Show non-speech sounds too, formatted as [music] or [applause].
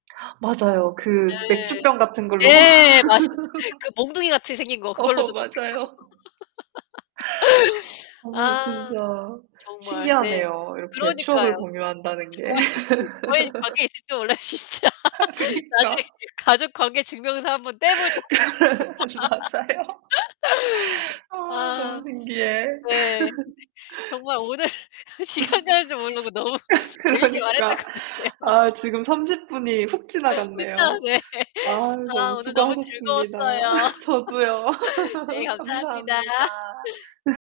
[gasps] 맞아요. 그 네. 맥주병 같은 걸로 막 예, 맞습 그 [laughs] 몽둥이같이 생긴 거 어 그걸로도 먹고 있고. 맞아요. [laughs] 어 아 진짜 정말 네. 신기하네요, 이렇게 추억을 그러니까요. 공유한다는 게. 좋아요. 저희집 가계에 [laughs] 있을지도 몰라요, 진짜. 아 나중에 그니까. 가족 관계 증명서 1 번 떼 보자. [laughs] 맞아요. [laughs] 아 너무 아. 신기해. 네. [laughs] 정말 오늘 시간 가는 줄 모르고 너무 [laughs] 재밌게 말했던 그러니까. 것 같아요. 아 지금 30 분이 훅 후딱 지나갔네요. 예. 아 [laughs] 아 너무 오늘 너무 수고하셨습니다. 즐거웠어요. [laughs] 저도요. [laughs] 네 [laughs] 감사합니다. 감사합니다.